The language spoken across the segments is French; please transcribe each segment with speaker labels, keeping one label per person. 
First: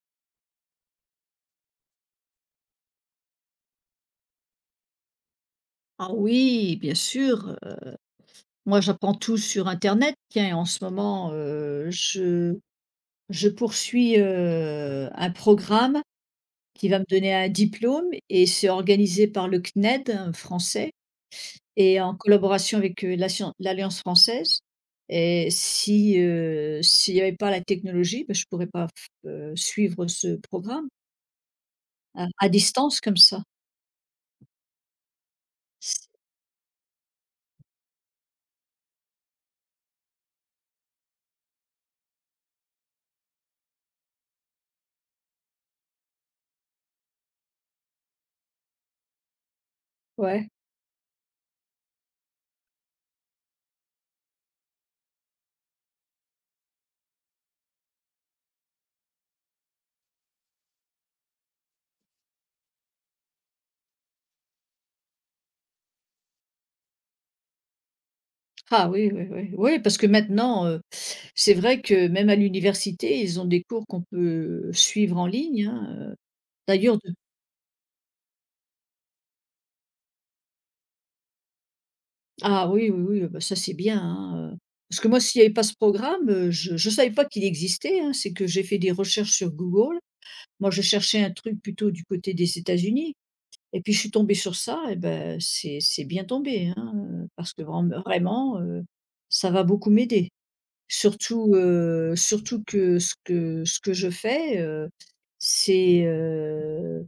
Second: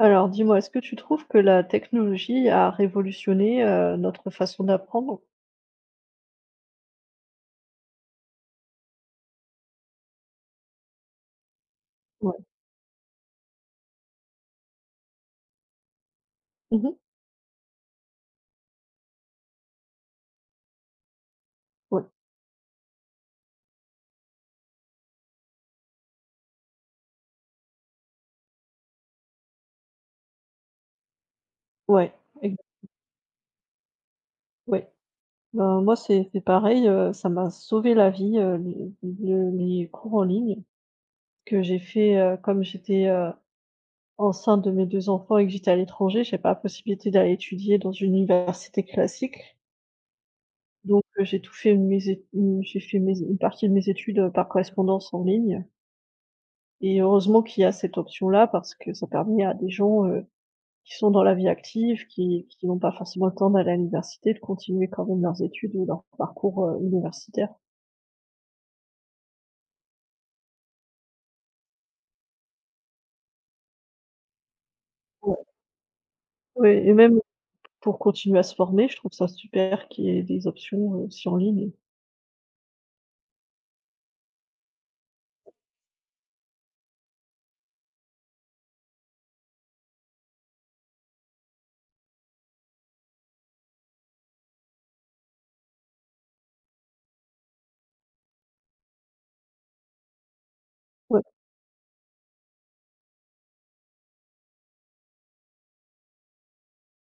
Speaker 1: Alors dis-moi, est-ce que tu trouves que la technologie a révolutionné, notre façon d'apprendre?
Speaker 2: Ah oui, bien sûr, moi j'apprends tout sur internet. Tiens, et en ce moment,
Speaker 1: Ouais.
Speaker 2: je poursuis, un programme qui
Speaker 1: Mmh.
Speaker 2: va me donner un diplôme et c'est organisé par le CNED français et
Speaker 1: Ouais,
Speaker 2: en collaboration avec, l'Alliance française. Et si, s'il n'y avait pas la technologie, bah, je ne pourrais pas f suivre ce programme
Speaker 1: ouais,
Speaker 2: à
Speaker 1: exa
Speaker 2: distance comme ça.
Speaker 1: ouais. Ben, moi,
Speaker 2: C
Speaker 1: c'est pareil, ça m'a sauvé la vie, le les cours en ligne que j'ai fait, comme j'étais, enceinte de mes 2 enfants et que j'étais à l'étranger, j'avais pas la possibilité d'aller étudier dans une université classique.
Speaker 2: Ouais.
Speaker 1: Donc j'ai fait mes une partie de mes études, par correspondance en ligne, et heureusement qu'il y a cette option-là parce que ça permet à des gens, qui sont dans la vie active, qui n'ont pas forcément le temps d'aller à l'université, de continuer quand même leurs études ou leur parcours, universitaire.
Speaker 2: Ah oui, oui, oui. Oui, parce que maintenant, c'est vrai que même à l'université, ils ont des cours qu'on peut suivre en
Speaker 1: Ouais,
Speaker 2: ligne, hein.
Speaker 1: ouais, et
Speaker 2: D'ailleurs de
Speaker 1: même pour continuer à se former, je trouve ça super qu'il y ait des options, aussi en ligne.
Speaker 2: Ah oui, oui, oui, bah, ça c'est bien, hein, parce que moi s'il n'y avait pas ce programme, je savais pas qu'il existait, hein. C'est que j'ai fait des recherches sur Google. Moi je cherchais un truc plutôt du côté des États-Unis et puis je suis tombée sur ça et ben c'est bien tombé, hein, parce que vraiment vraiment, ça va beaucoup m'aider.
Speaker 1: Ouais,
Speaker 2: Surtout, surtout que ce que je fais, c'est,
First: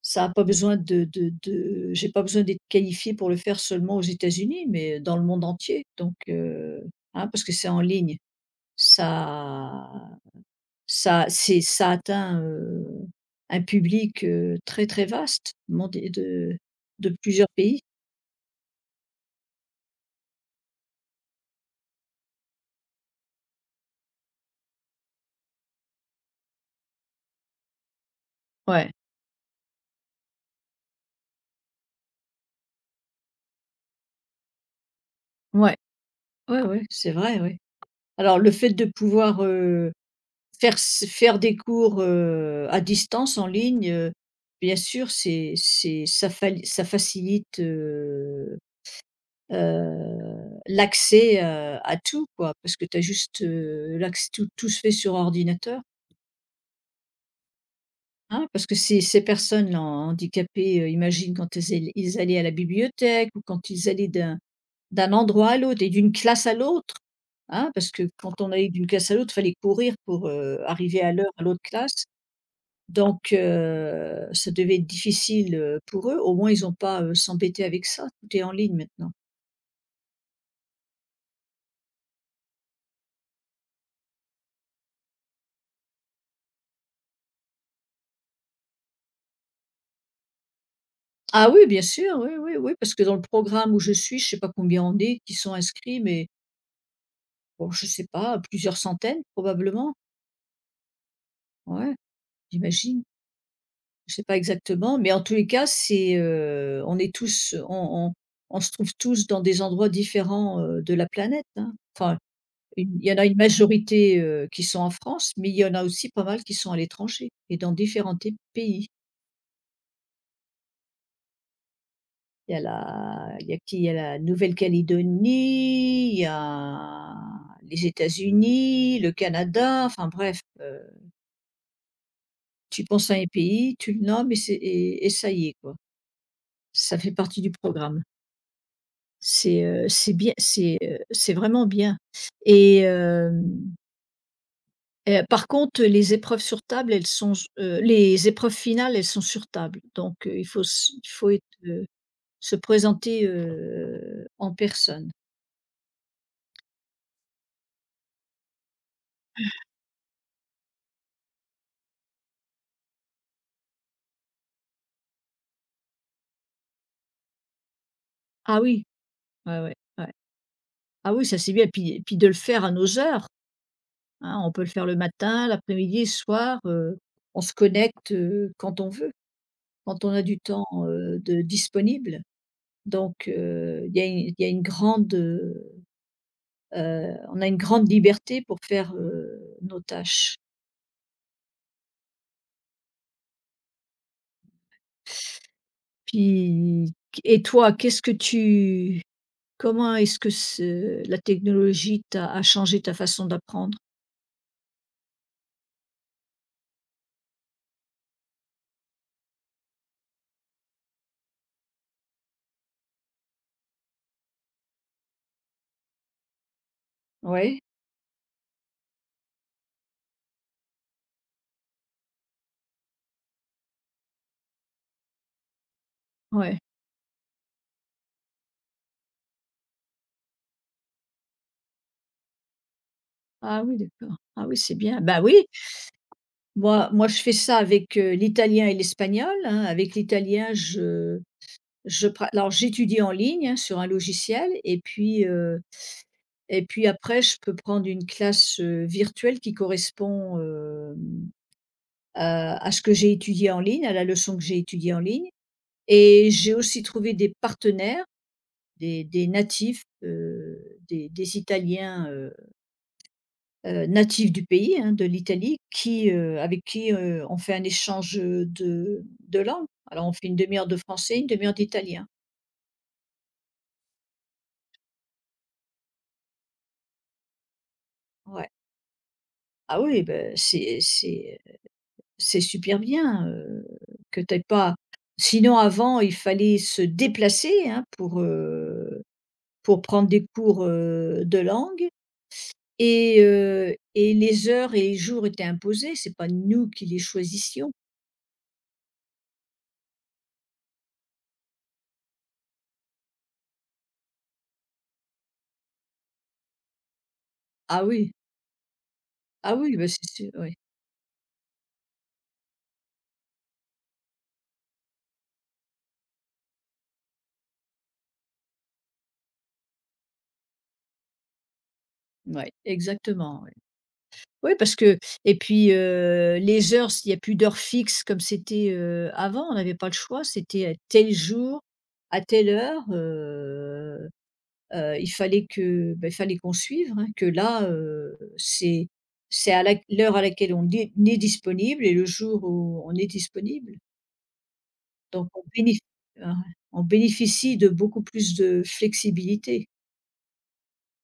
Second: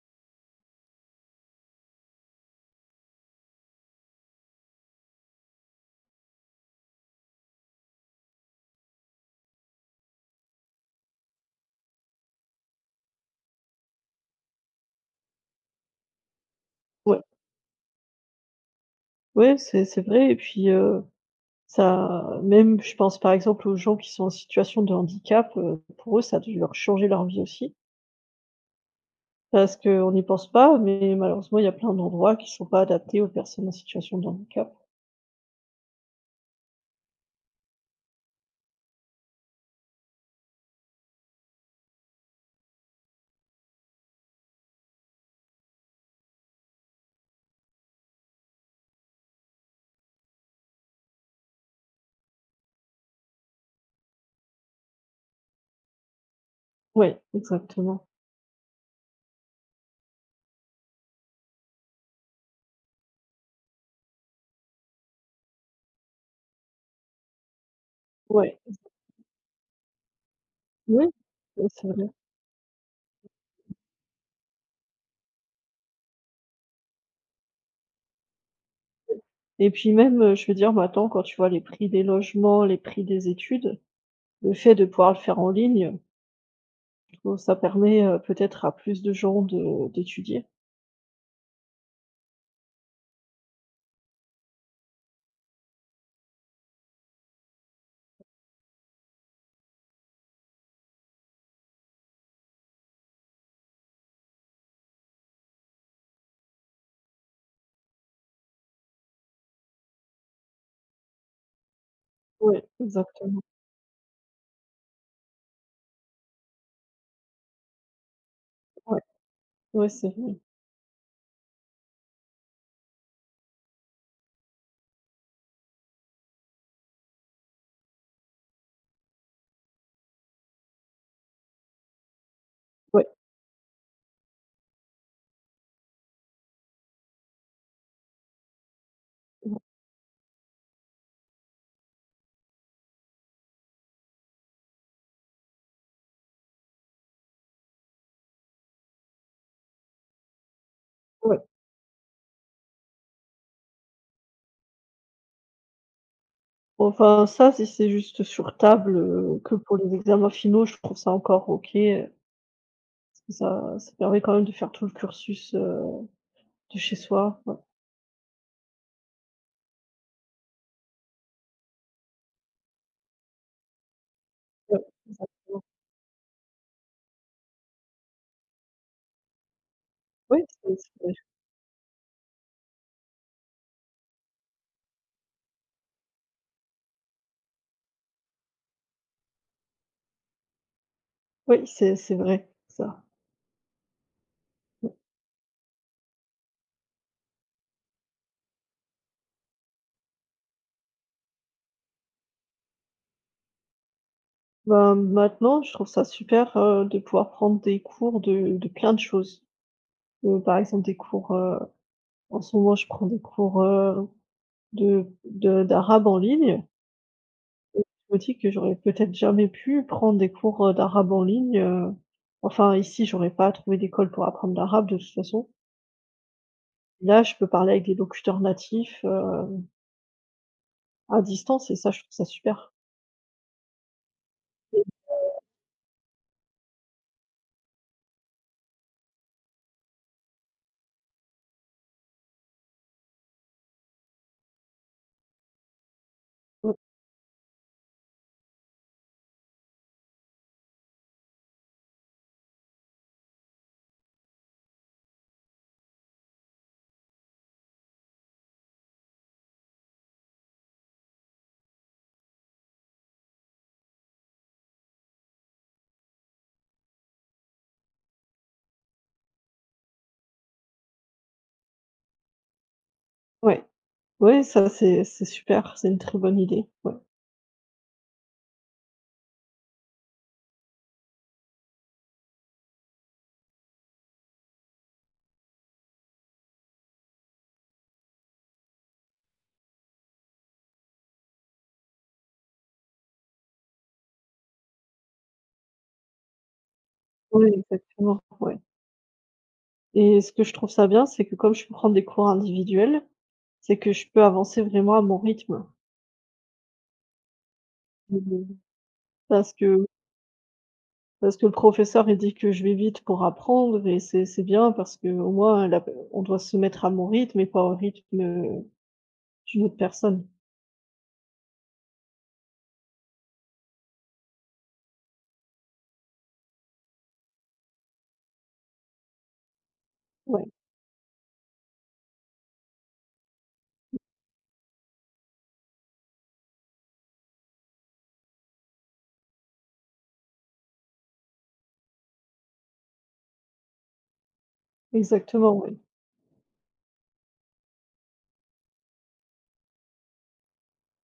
Speaker 2: ça a pas besoin de j'ai pas besoin d'être qualifié pour le faire seulement aux États-Unis, mais dans le monde entier. Donc, hein, parce que c'est en ligne. Ça ça atteint, un public, très, très vaste, mondé de
Speaker 1: ouais,
Speaker 2: plusieurs pays.
Speaker 1: ouais, c'est vrai, et puis, ça, même je pense par exemple aux gens qui sont en situation de handicap, pour eux, ça a dû leur changer leur vie aussi.
Speaker 2: Ouais,
Speaker 1: Parce qu'on n'y pense pas, mais malheureusement, il y a plein d'endroits qui sont pas adaptés aux personnes en situation de handicap.
Speaker 2: ouais, ouais, ouais, c'est vrai, oui. Alors le fait de pouvoir, faire des cours, à distance, en ligne, bien sûr, c'est ça fali ça facilite, l'accès, à tout, quoi. Parce que tu as juste, l'acc tout se fait sur ordinateur,
Speaker 1: Ouais, exactement.
Speaker 2: hein. Parce que ces personnes handicapées, imagine quand elles ell ils allaient à la bibliothèque ou quand ils allaient d'un endroit à l'autre et d'une classe à l'autre, hein. Parce que quand on
Speaker 1: Ouais.
Speaker 2: allait d'une classe à l'autre, il fallait courir pour, arriver
Speaker 1: Oui,
Speaker 2: à l'heure à l'autre
Speaker 1: oui, c'est
Speaker 2: classe.
Speaker 1: vrai.
Speaker 2: Donc ça devait être difficile, pour eux. Au moins, ils n'ont pas, s'embêter avec ça, tout est en ligne maintenant.
Speaker 1: Et puis même, je veux dire maintenant quand tu vois les prix des logements, les prix des études, le fait de pouvoir le faire en ligne, je trouve ça permet, peut-être à plus de gens de d'étudier.
Speaker 2: Ah oui, bien sûr, oui, oui, oui, parce que dans le programme où je suis, je ne sais pas combien on est qui sont inscrits, mais bon, je ne sais pas, plusieurs centaines probablement. Ouais, j'imagine. Je ne sais pas exactement, mais en tous les cas, c'est, on est tous on se trouve tous dans des endroits différents, de la planète, hein. Enfin,
Speaker 1: Ouais,
Speaker 2: Une il y en a une
Speaker 1: exactement.
Speaker 2: majorité, qui sont en France, mais il y en a aussi pas mal qui sont à l'étranger et dans différents té pays.
Speaker 1: Ouais, ouais, c'est vrai.
Speaker 2: Il y a qui? Il y a la Nouvelle-Calédonie, il y a les États-Unis, le Canada, enfin bref, tu
Speaker 1: Ouais,
Speaker 2: penses à un pays, tu le nommes et c'est et ça y est, quoi. Ça fait partie du programme. C'est bien, c'est vraiment bien et hem Par contre, les épreuves finales, elles sont sur table, donc il faut s il faut
Speaker 1: ouais.
Speaker 2: être, se présenter, en personne.
Speaker 1: Enfin, ça, si c'est juste sur table, que pour les examens finaux, je trouve ça encore OK, parce que ça permet quand même de faire tout le cursus, de chez soi. Ouais,
Speaker 2: Ah oui, ouais, ouais, ouais. Ah oui, ça c'est bien. Et puis de le faire à nos heures, hein. On peut le
Speaker 1: ouais,
Speaker 2: faire le matin,
Speaker 1: exactement.
Speaker 2: l'après-midi, le soir, on se connecte, quand on veut, quand on a du
Speaker 1: Ouais,
Speaker 2: temps,
Speaker 1: c'est vrai.
Speaker 2: de disponible. Donc il y a une il y a une grande, on a une grande liberté pour faire, nos tâches.
Speaker 1: Oui, c'est vrai, ça. Ouais.
Speaker 2: Puis Et toi, qu'est-ce que tu comment est-ce que ce la technologie t'a a changé ta façon d'apprendre?
Speaker 1: Bah, maintenant, je trouve ça super, de pouvoir prendre des cours de plein de choses. Par exemple, des cours, En ce moment, je prends des cours, de d'arabe en ligne.
Speaker 2: Ouais.
Speaker 1: Et je me dis que j'aurais peut-être jamais pu prendre des cours, d'arabe en ligne, enfin ici j'aurais pas trouvé d'école pour apprendre l'arabe de toute façon.
Speaker 2: Ouais.
Speaker 1: Là, je peux parler avec des locuteurs natifs, à distance, et ça je trouve ça super.
Speaker 2: Ah oui, d'accord. Ah oui, c'est
Speaker 1: Et
Speaker 2: bien. Bah oui, moi je fais ça avec, l'italien et l'espagnol, hein. Avec l'italien, je pra alors j'étudie en ligne, hein, sur un logiciel et
Speaker 1: ouais,
Speaker 2: puis après je peux prendre une classe, virtuelle qui correspond, à ce que j'ai étudié en ligne, à la leçon que j'ai étudiée en ligne. Et j'ai aussi trouvé des partenaires, des natifs, des Italiens, natifs du pays, hein, de l'Italie avec qui, on fait un échange de langues. Alors on fait une demi heure de français, une demi heure d'italien.
Speaker 1: ouais, ouais, ça c'est super, c'est une très bonne idée, ouais.
Speaker 2: Ouais. Ah oui, ben c'est super bien, que tu pas sinon avant il fallait se déplacer, hein, pour prendre des cours, de langue. Et les heures et les jours étaient imposés, c'est pas nous qui les
Speaker 1: Oui,
Speaker 2: choisissions.
Speaker 1: exactement, ouais. Et ce que je trouve ça bien, c'est que comme je peux prendre des cours individuels, c'est que je peux avancer vraiment à mon rythme.
Speaker 2: Ah oui,
Speaker 1: Mhm. Parce
Speaker 2: ah oui,
Speaker 1: que
Speaker 2: bah, c'est sûr, oui.
Speaker 1: parce que le professeur, il dit que je vais vite pour apprendre, et c'est bien parce que au moins la on doit se mettre à mon rythme et pas au rythme, d'une autre personne.
Speaker 2: Ouais, exactement, ouais. Oui, parce que et puis, les heures, s'il y a plus d'heures fixes comme c'était, avant, on n'avait pas le choix,
Speaker 1: Ouais,
Speaker 2: c'était à tel jour, à telle heure, il fallait qu'on suive, hein, que là, c'est à la l'heure à laquelle on est disponible et le jour où on est disponible. Donc on
Speaker 1: exactement, ouais.
Speaker 2: bénéf Ah ouais, on bénéficie de beaucoup plus de flexibilité.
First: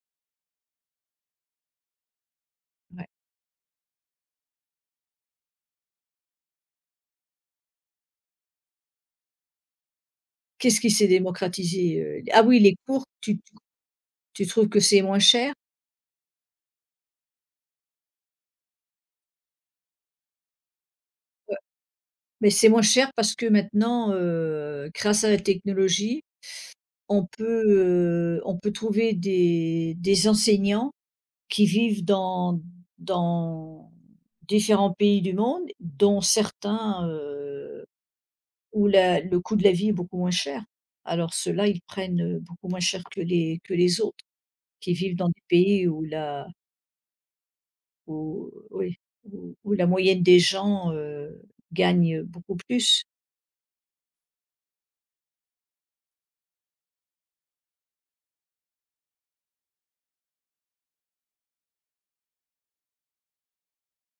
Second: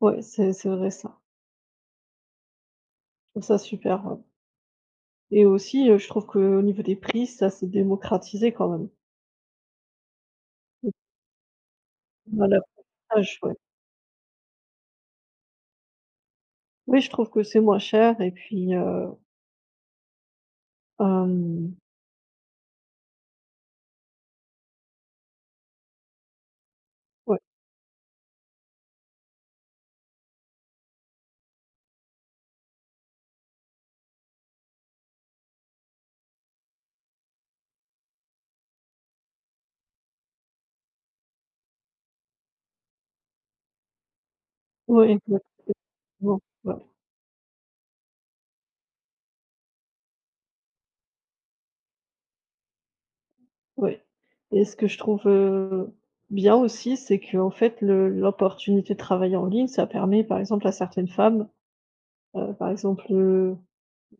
Speaker 1: Ouais, c'est vrai, ça.
Speaker 2: Ouais.
Speaker 1: Je trouve ça super, ouais, et aussi, je trouve qu'au niveau des prix, ça s'est démocratisé quand même.
Speaker 2: Qu'est-ce qui s'est démocratisé, Ah
Speaker 1: Dans
Speaker 2: oui, les cours,
Speaker 1: l'apprentissage,
Speaker 2: tu
Speaker 1: ouais.
Speaker 2: tu trouves que c'est moins cher?
Speaker 1: Oui, je trouve que c'est moins cher, et puis, hem,
Speaker 2: Mais c'est moins cher parce que maintenant, grâce à la technologie, on
Speaker 1: ouais,
Speaker 2: peut, on peut trouver des enseignants qui vivent dans différents pays du monde, dont certains, où la le coût de la vie est beaucoup moins cher. Alors ceux-là, ils prennent, beaucoup moins cher que les autres, qui
Speaker 1: ouais,
Speaker 2: vivent dans des
Speaker 1: exactement.
Speaker 2: pays
Speaker 1: Ouais.
Speaker 2: où oui, où où la moyenne des gens, gagne beaucoup plus.
Speaker 1: Oui, et ce que je trouve, bien aussi, c'est que en fait le l'opportunité de travailler en ligne, ça permet par exemple à certaines femmes, par exemple,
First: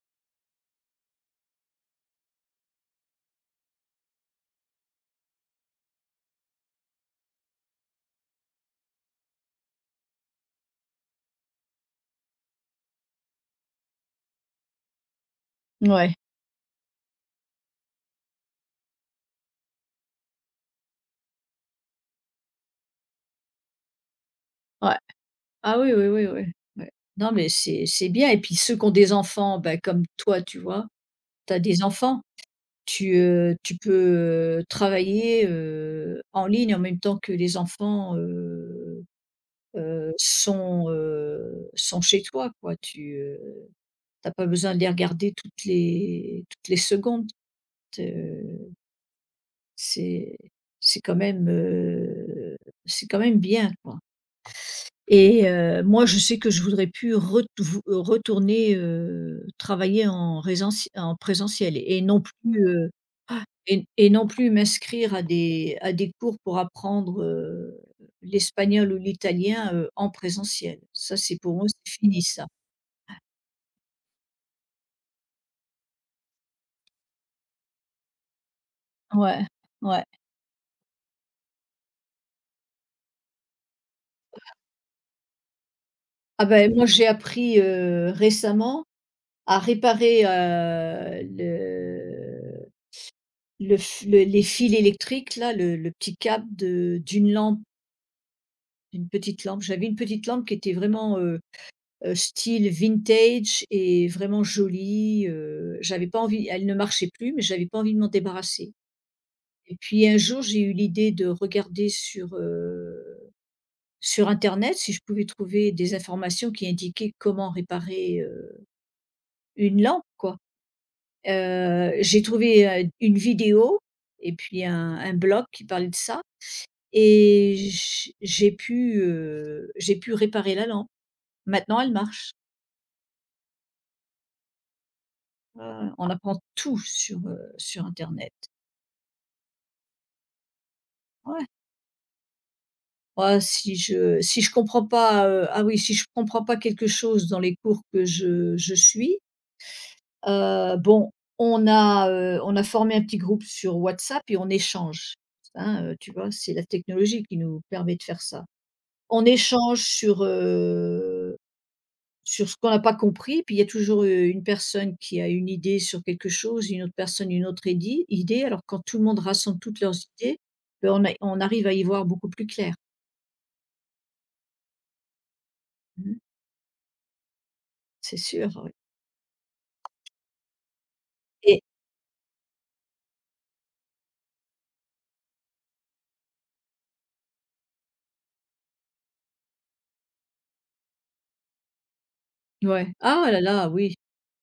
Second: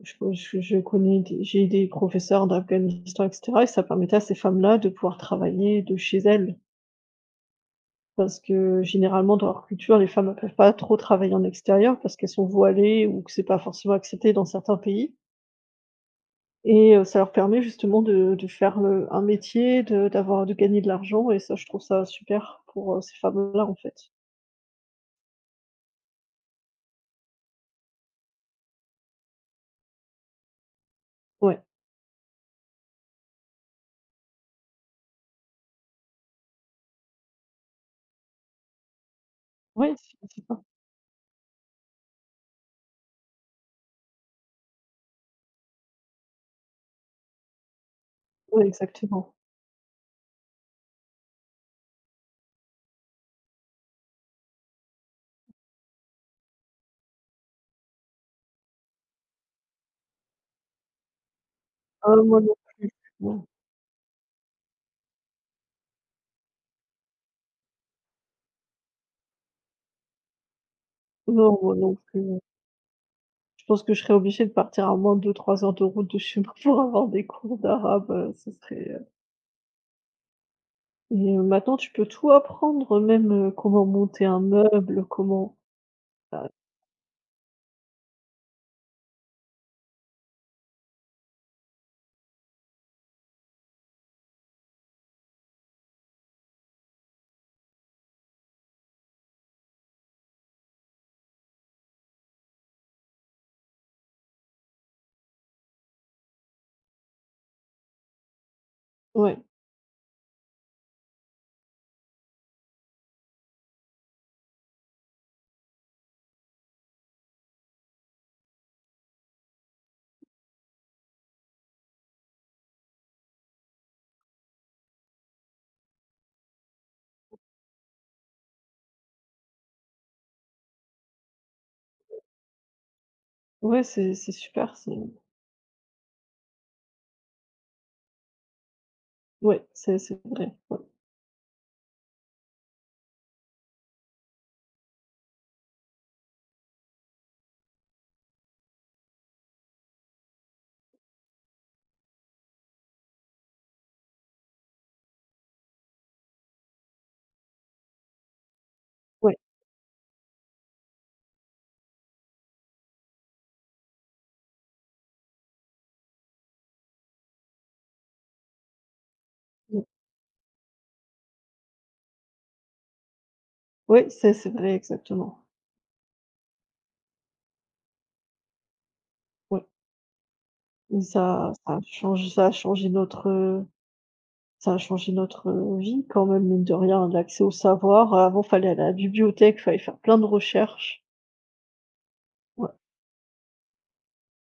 Speaker 1: je connais des j'ai des professeurs d'Afghanistan et cetera, et ça permettait à ces femmes-là de pouvoir travailler de chez elles. Parce que généralement dans leur culture, les femmes ne peuvent pas trop travailler en extérieur parce qu'elles sont voilées ou que c'est pas forcément accepté dans certains pays.
Speaker 2: Ouais,
Speaker 1: Et ça leur permet justement de faire le un métier, de d'avoir de gagner de l'argent, et ça, je trouve ça super pour, ces femmes-là, en fait.
Speaker 2: ouais. Ah oui, oui, oui, oui. Ouais. Non, mais c'est bien, et puis ceux qui ont des enfants, ben comme toi, tu vois? Tu as
Speaker 1: Ouais.
Speaker 2: des enfants, tu peux, travailler, en ligne en même temps que les enfants,
Speaker 1: Ouais, c'est ça.
Speaker 2: Sont, sont chez toi quoi. Tu, pas besoin de les regarder toutes les secondes.
Speaker 1: Ouais,
Speaker 2: Heu,
Speaker 1: exactement.
Speaker 2: c'est c'est quand même, c'est quand même bien quoi. Et moi je sais que je voudrais plus retourner, travailler en présentiel, et
Speaker 1: Ah,
Speaker 2: non
Speaker 1: moi non
Speaker 2: plus,
Speaker 1: plus. Non.
Speaker 2: non plus m'inscrire à des cours pour apprendre, l'espagnol ou l'italien, en présentiel. Ça c'est
Speaker 1: Non,
Speaker 2: pour moi
Speaker 1: moi
Speaker 2: c'est
Speaker 1: non
Speaker 2: fini
Speaker 1: plus.
Speaker 2: ça.
Speaker 1: Je pense que je serais obligée de partir à moins de 2-3 heures de route de chez moi pour avoir des cours d'arabe, ce serait, heu.
Speaker 2: Ouais, ouais.
Speaker 1: Et maintenant tu peux tout apprendre, même, comment monter un meuble, comment, heu.
Speaker 2: Ah ben moi j'ai appris, récemment à réparer, le f le les fils électriques là, le petit câble de d'une lampe, d'une petite lampe. J'avais une petite lampe qui était vraiment, style vintage et vraiment jolie, j'avais pas envie, elle ne marchait plus, mais j'avais pas envie de m'en débarrasser.
Speaker 1: Ouais.
Speaker 2: Et puis un jour, j'ai eu l'idée de regarder sur internet si je pouvais trouver des informations qui indiquaient comment réparer une lampe quoi. J'ai trouvé, une vidéo et puis un blog qui parlait de ça, et j'ai pu, réparer la lampe. Maintenant elle marche.
Speaker 1: Ouais, c'est super, c'est
Speaker 2: Ouais, ouais, on apprend tout sur internet.
Speaker 1: ouais, c'est vrai.
Speaker 2: Ouais. Ah si je si je comprends pas, Ah oui, si je comprends pas quelque chose dans les cours que je suis, bon, on a formé un petit groupe sur WhatsApp et on échange, hein, tu vois? C'est la technologie qui nous permet de faire ça. On
Speaker 1: Ouais.
Speaker 2: échange sur ce qu'on n'a pas compris, puis il y a toujours, une personne qui a une idée sur quelque chose, une autre idi idée. Alors quand tout le monde rassemble toutes
Speaker 1: Mmh.
Speaker 2: leurs idées, beh, on arrive à y voir beaucoup plus clair.
Speaker 1: Oui, c'est vrai, exactement.
Speaker 2: Mmh. C'est sûr, oui.
Speaker 1: Oui, mais
Speaker 2: Et
Speaker 1: ça change ça a changé notre, ça a changé notre, vie quand même, mine de rien, l'accès au savoir. Avant, fallait aller à la bibliothèque, fallait faire plein de recherches. Ouais,
Speaker 2: ouais. Ah là là, oui.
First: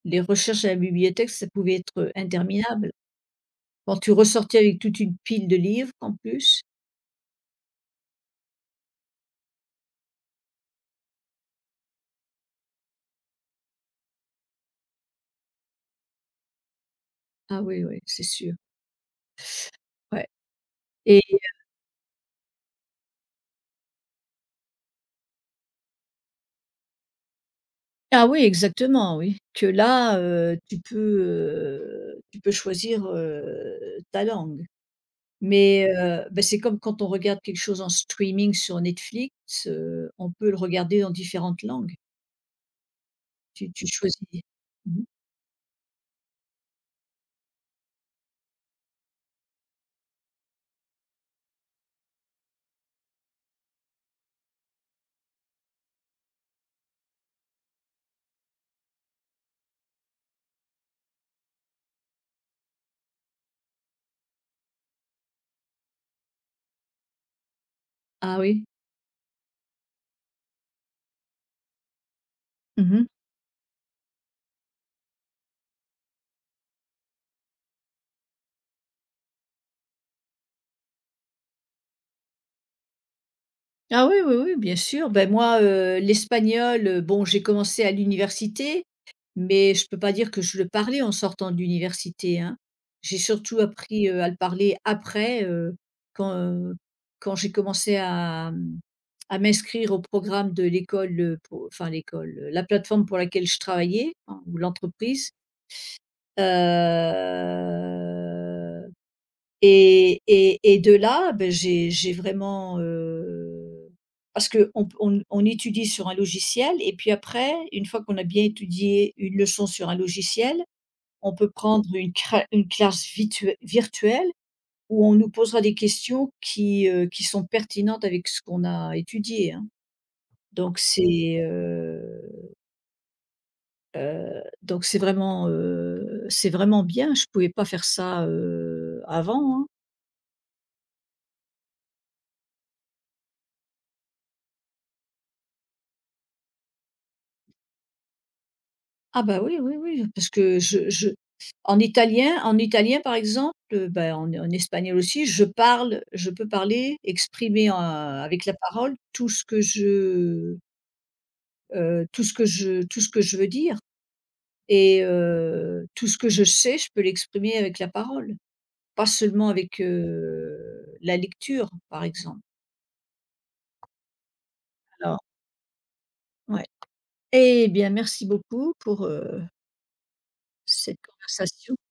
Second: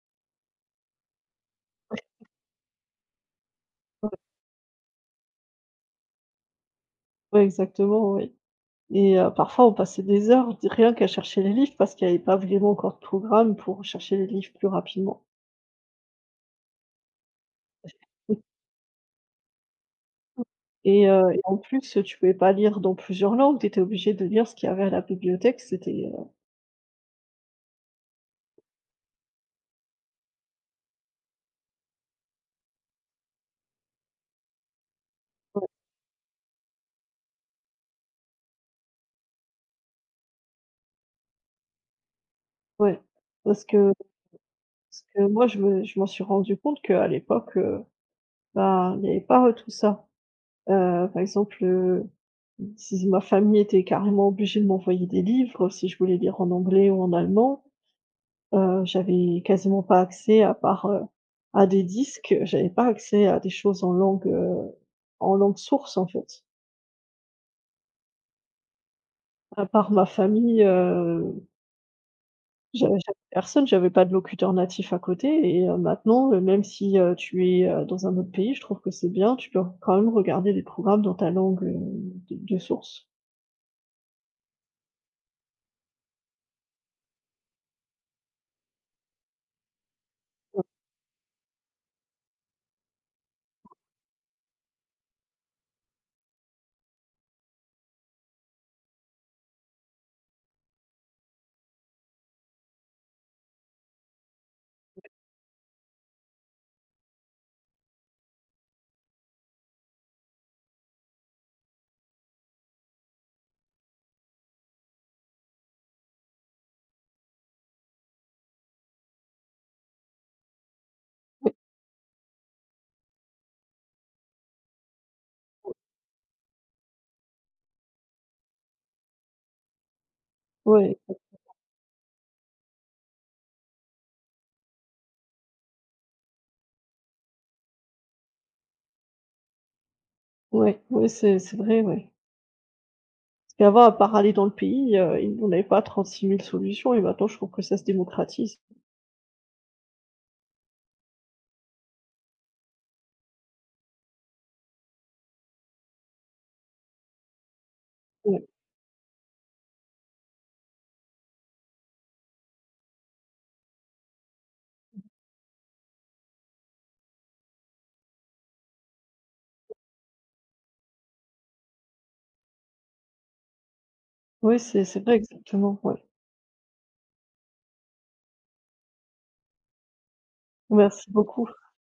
Speaker 2: Les recherches à la bibliothèque, ça pouvait être interminable. Quand
Speaker 1: ouais,
Speaker 2: tu ressortais avec toute une pile de livres en plus.
Speaker 1: ouais, exactement, oui. Et parfois, on passait des heures, rien qu'à chercher les livres parce qu'il n'y avait pas vraiment encore de programme pour chercher les livres plus rapidement.
Speaker 2: Ah oui, oui, c'est sûr, ouais.
Speaker 1: Et en plus, tu pouvais pas lire dans plusieurs langues, tu étais obligé de lire ce qu'il y avait à la bibliothèque, c'était, heu.
Speaker 2: Ah oui, exactement, oui. Que là, tu peux choisir, ta langue.
Speaker 1: Ouais,
Speaker 2: Mais, bah, c'est comme quand on regarde quelque chose en streaming sur Netflix, on peut le regarder dans différentes langues.
Speaker 1: ouais. Parce
Speaker 2: Tu
Speaker 1: que
Speaker 2: choisis.
Speaker 1: parce
Speaker 2: Mmh.
Speaker 1: que moi, je m'en suis rendu compte qu'à l'époque, ben, il n'y avait pas, tout ça. Heu, par exemple, heu, si ma famille était carrément obligée de m'envoyer des livres, si je voulais lire en anglais ou en allemand. J'avais quasiment pas accès à part, à des disques, j'avais pas accès à des choses en langue source, en fait.
Speaker 2: Ah oui?
Speaker 1: À part ma famille,
Speaker 2: Mmh.
Speaker 1: j'avais personne, j'avais pas de locuteur natif à côté, et maintenant, même si, tu es, dans un autre pays, je trouve que c'est bien, tu peux quand même regarder des programmes dans ta langue, de source.
Speaker 2: Ah oui, oui, oui, bien sûr. Ben moi, l'espagnol, bon, j'ai commencé à l'université, mais je peux pas dire que je le parlais en sortant de l'université, hein. J'ai surtout appris, à le parler après, quand, heu, quand j'ai commencé à, mmh, à m'inscrire au programme de l'école, pour enfin l'école, la plateforme pour laquelle je travaillais, en ou l'entreprise, heu et de là, ben j'ai vraiment, parce qu'on p on étudie sur un logiciel et puis après, une fois qu'on a bien étudié une leçon sur un logiciel, on peut
Speaker 1: Oui.
Speaker 2: prendre une classe vitue virtuelle où on nous posera des questions qui sont pertinentes avec ce qu'on a étudié, hein. Donc
Speaker 1: Ouais,
Speaker 2: c'est, heu heu, donc c'est vraiment bien. Je ne pouvais pas faire ça, avant, hein.
Speaker 1: ouais, ouais, c'est vrai, ouais. Parce qu'avant, à part aller dans le pays, il on n'avait pas trente six mille solutions, et maintenant je trouve que ça se démocratise.
Speaker 2: Ah bah, oui, oui, oui, parce que je en italien par exemple, bah, en espagnol aussi, je peux parler, exprimer, avec la parole tout ce que je, tout ce que je veux dire, et tout ce que je sais, je peux l'exprimer avec la parole, pas seulement avec, la lecture, par exemple.
Speaker 1: Oui, c'est vrai,
Speaker 2: Alors
Speaker 1: exactement, ouais.
Speaker 2: ouais. Eh bien, merci beaucoup pour, cette
Speaker 1: Merci beaucoup.
Speaker 2: conversation.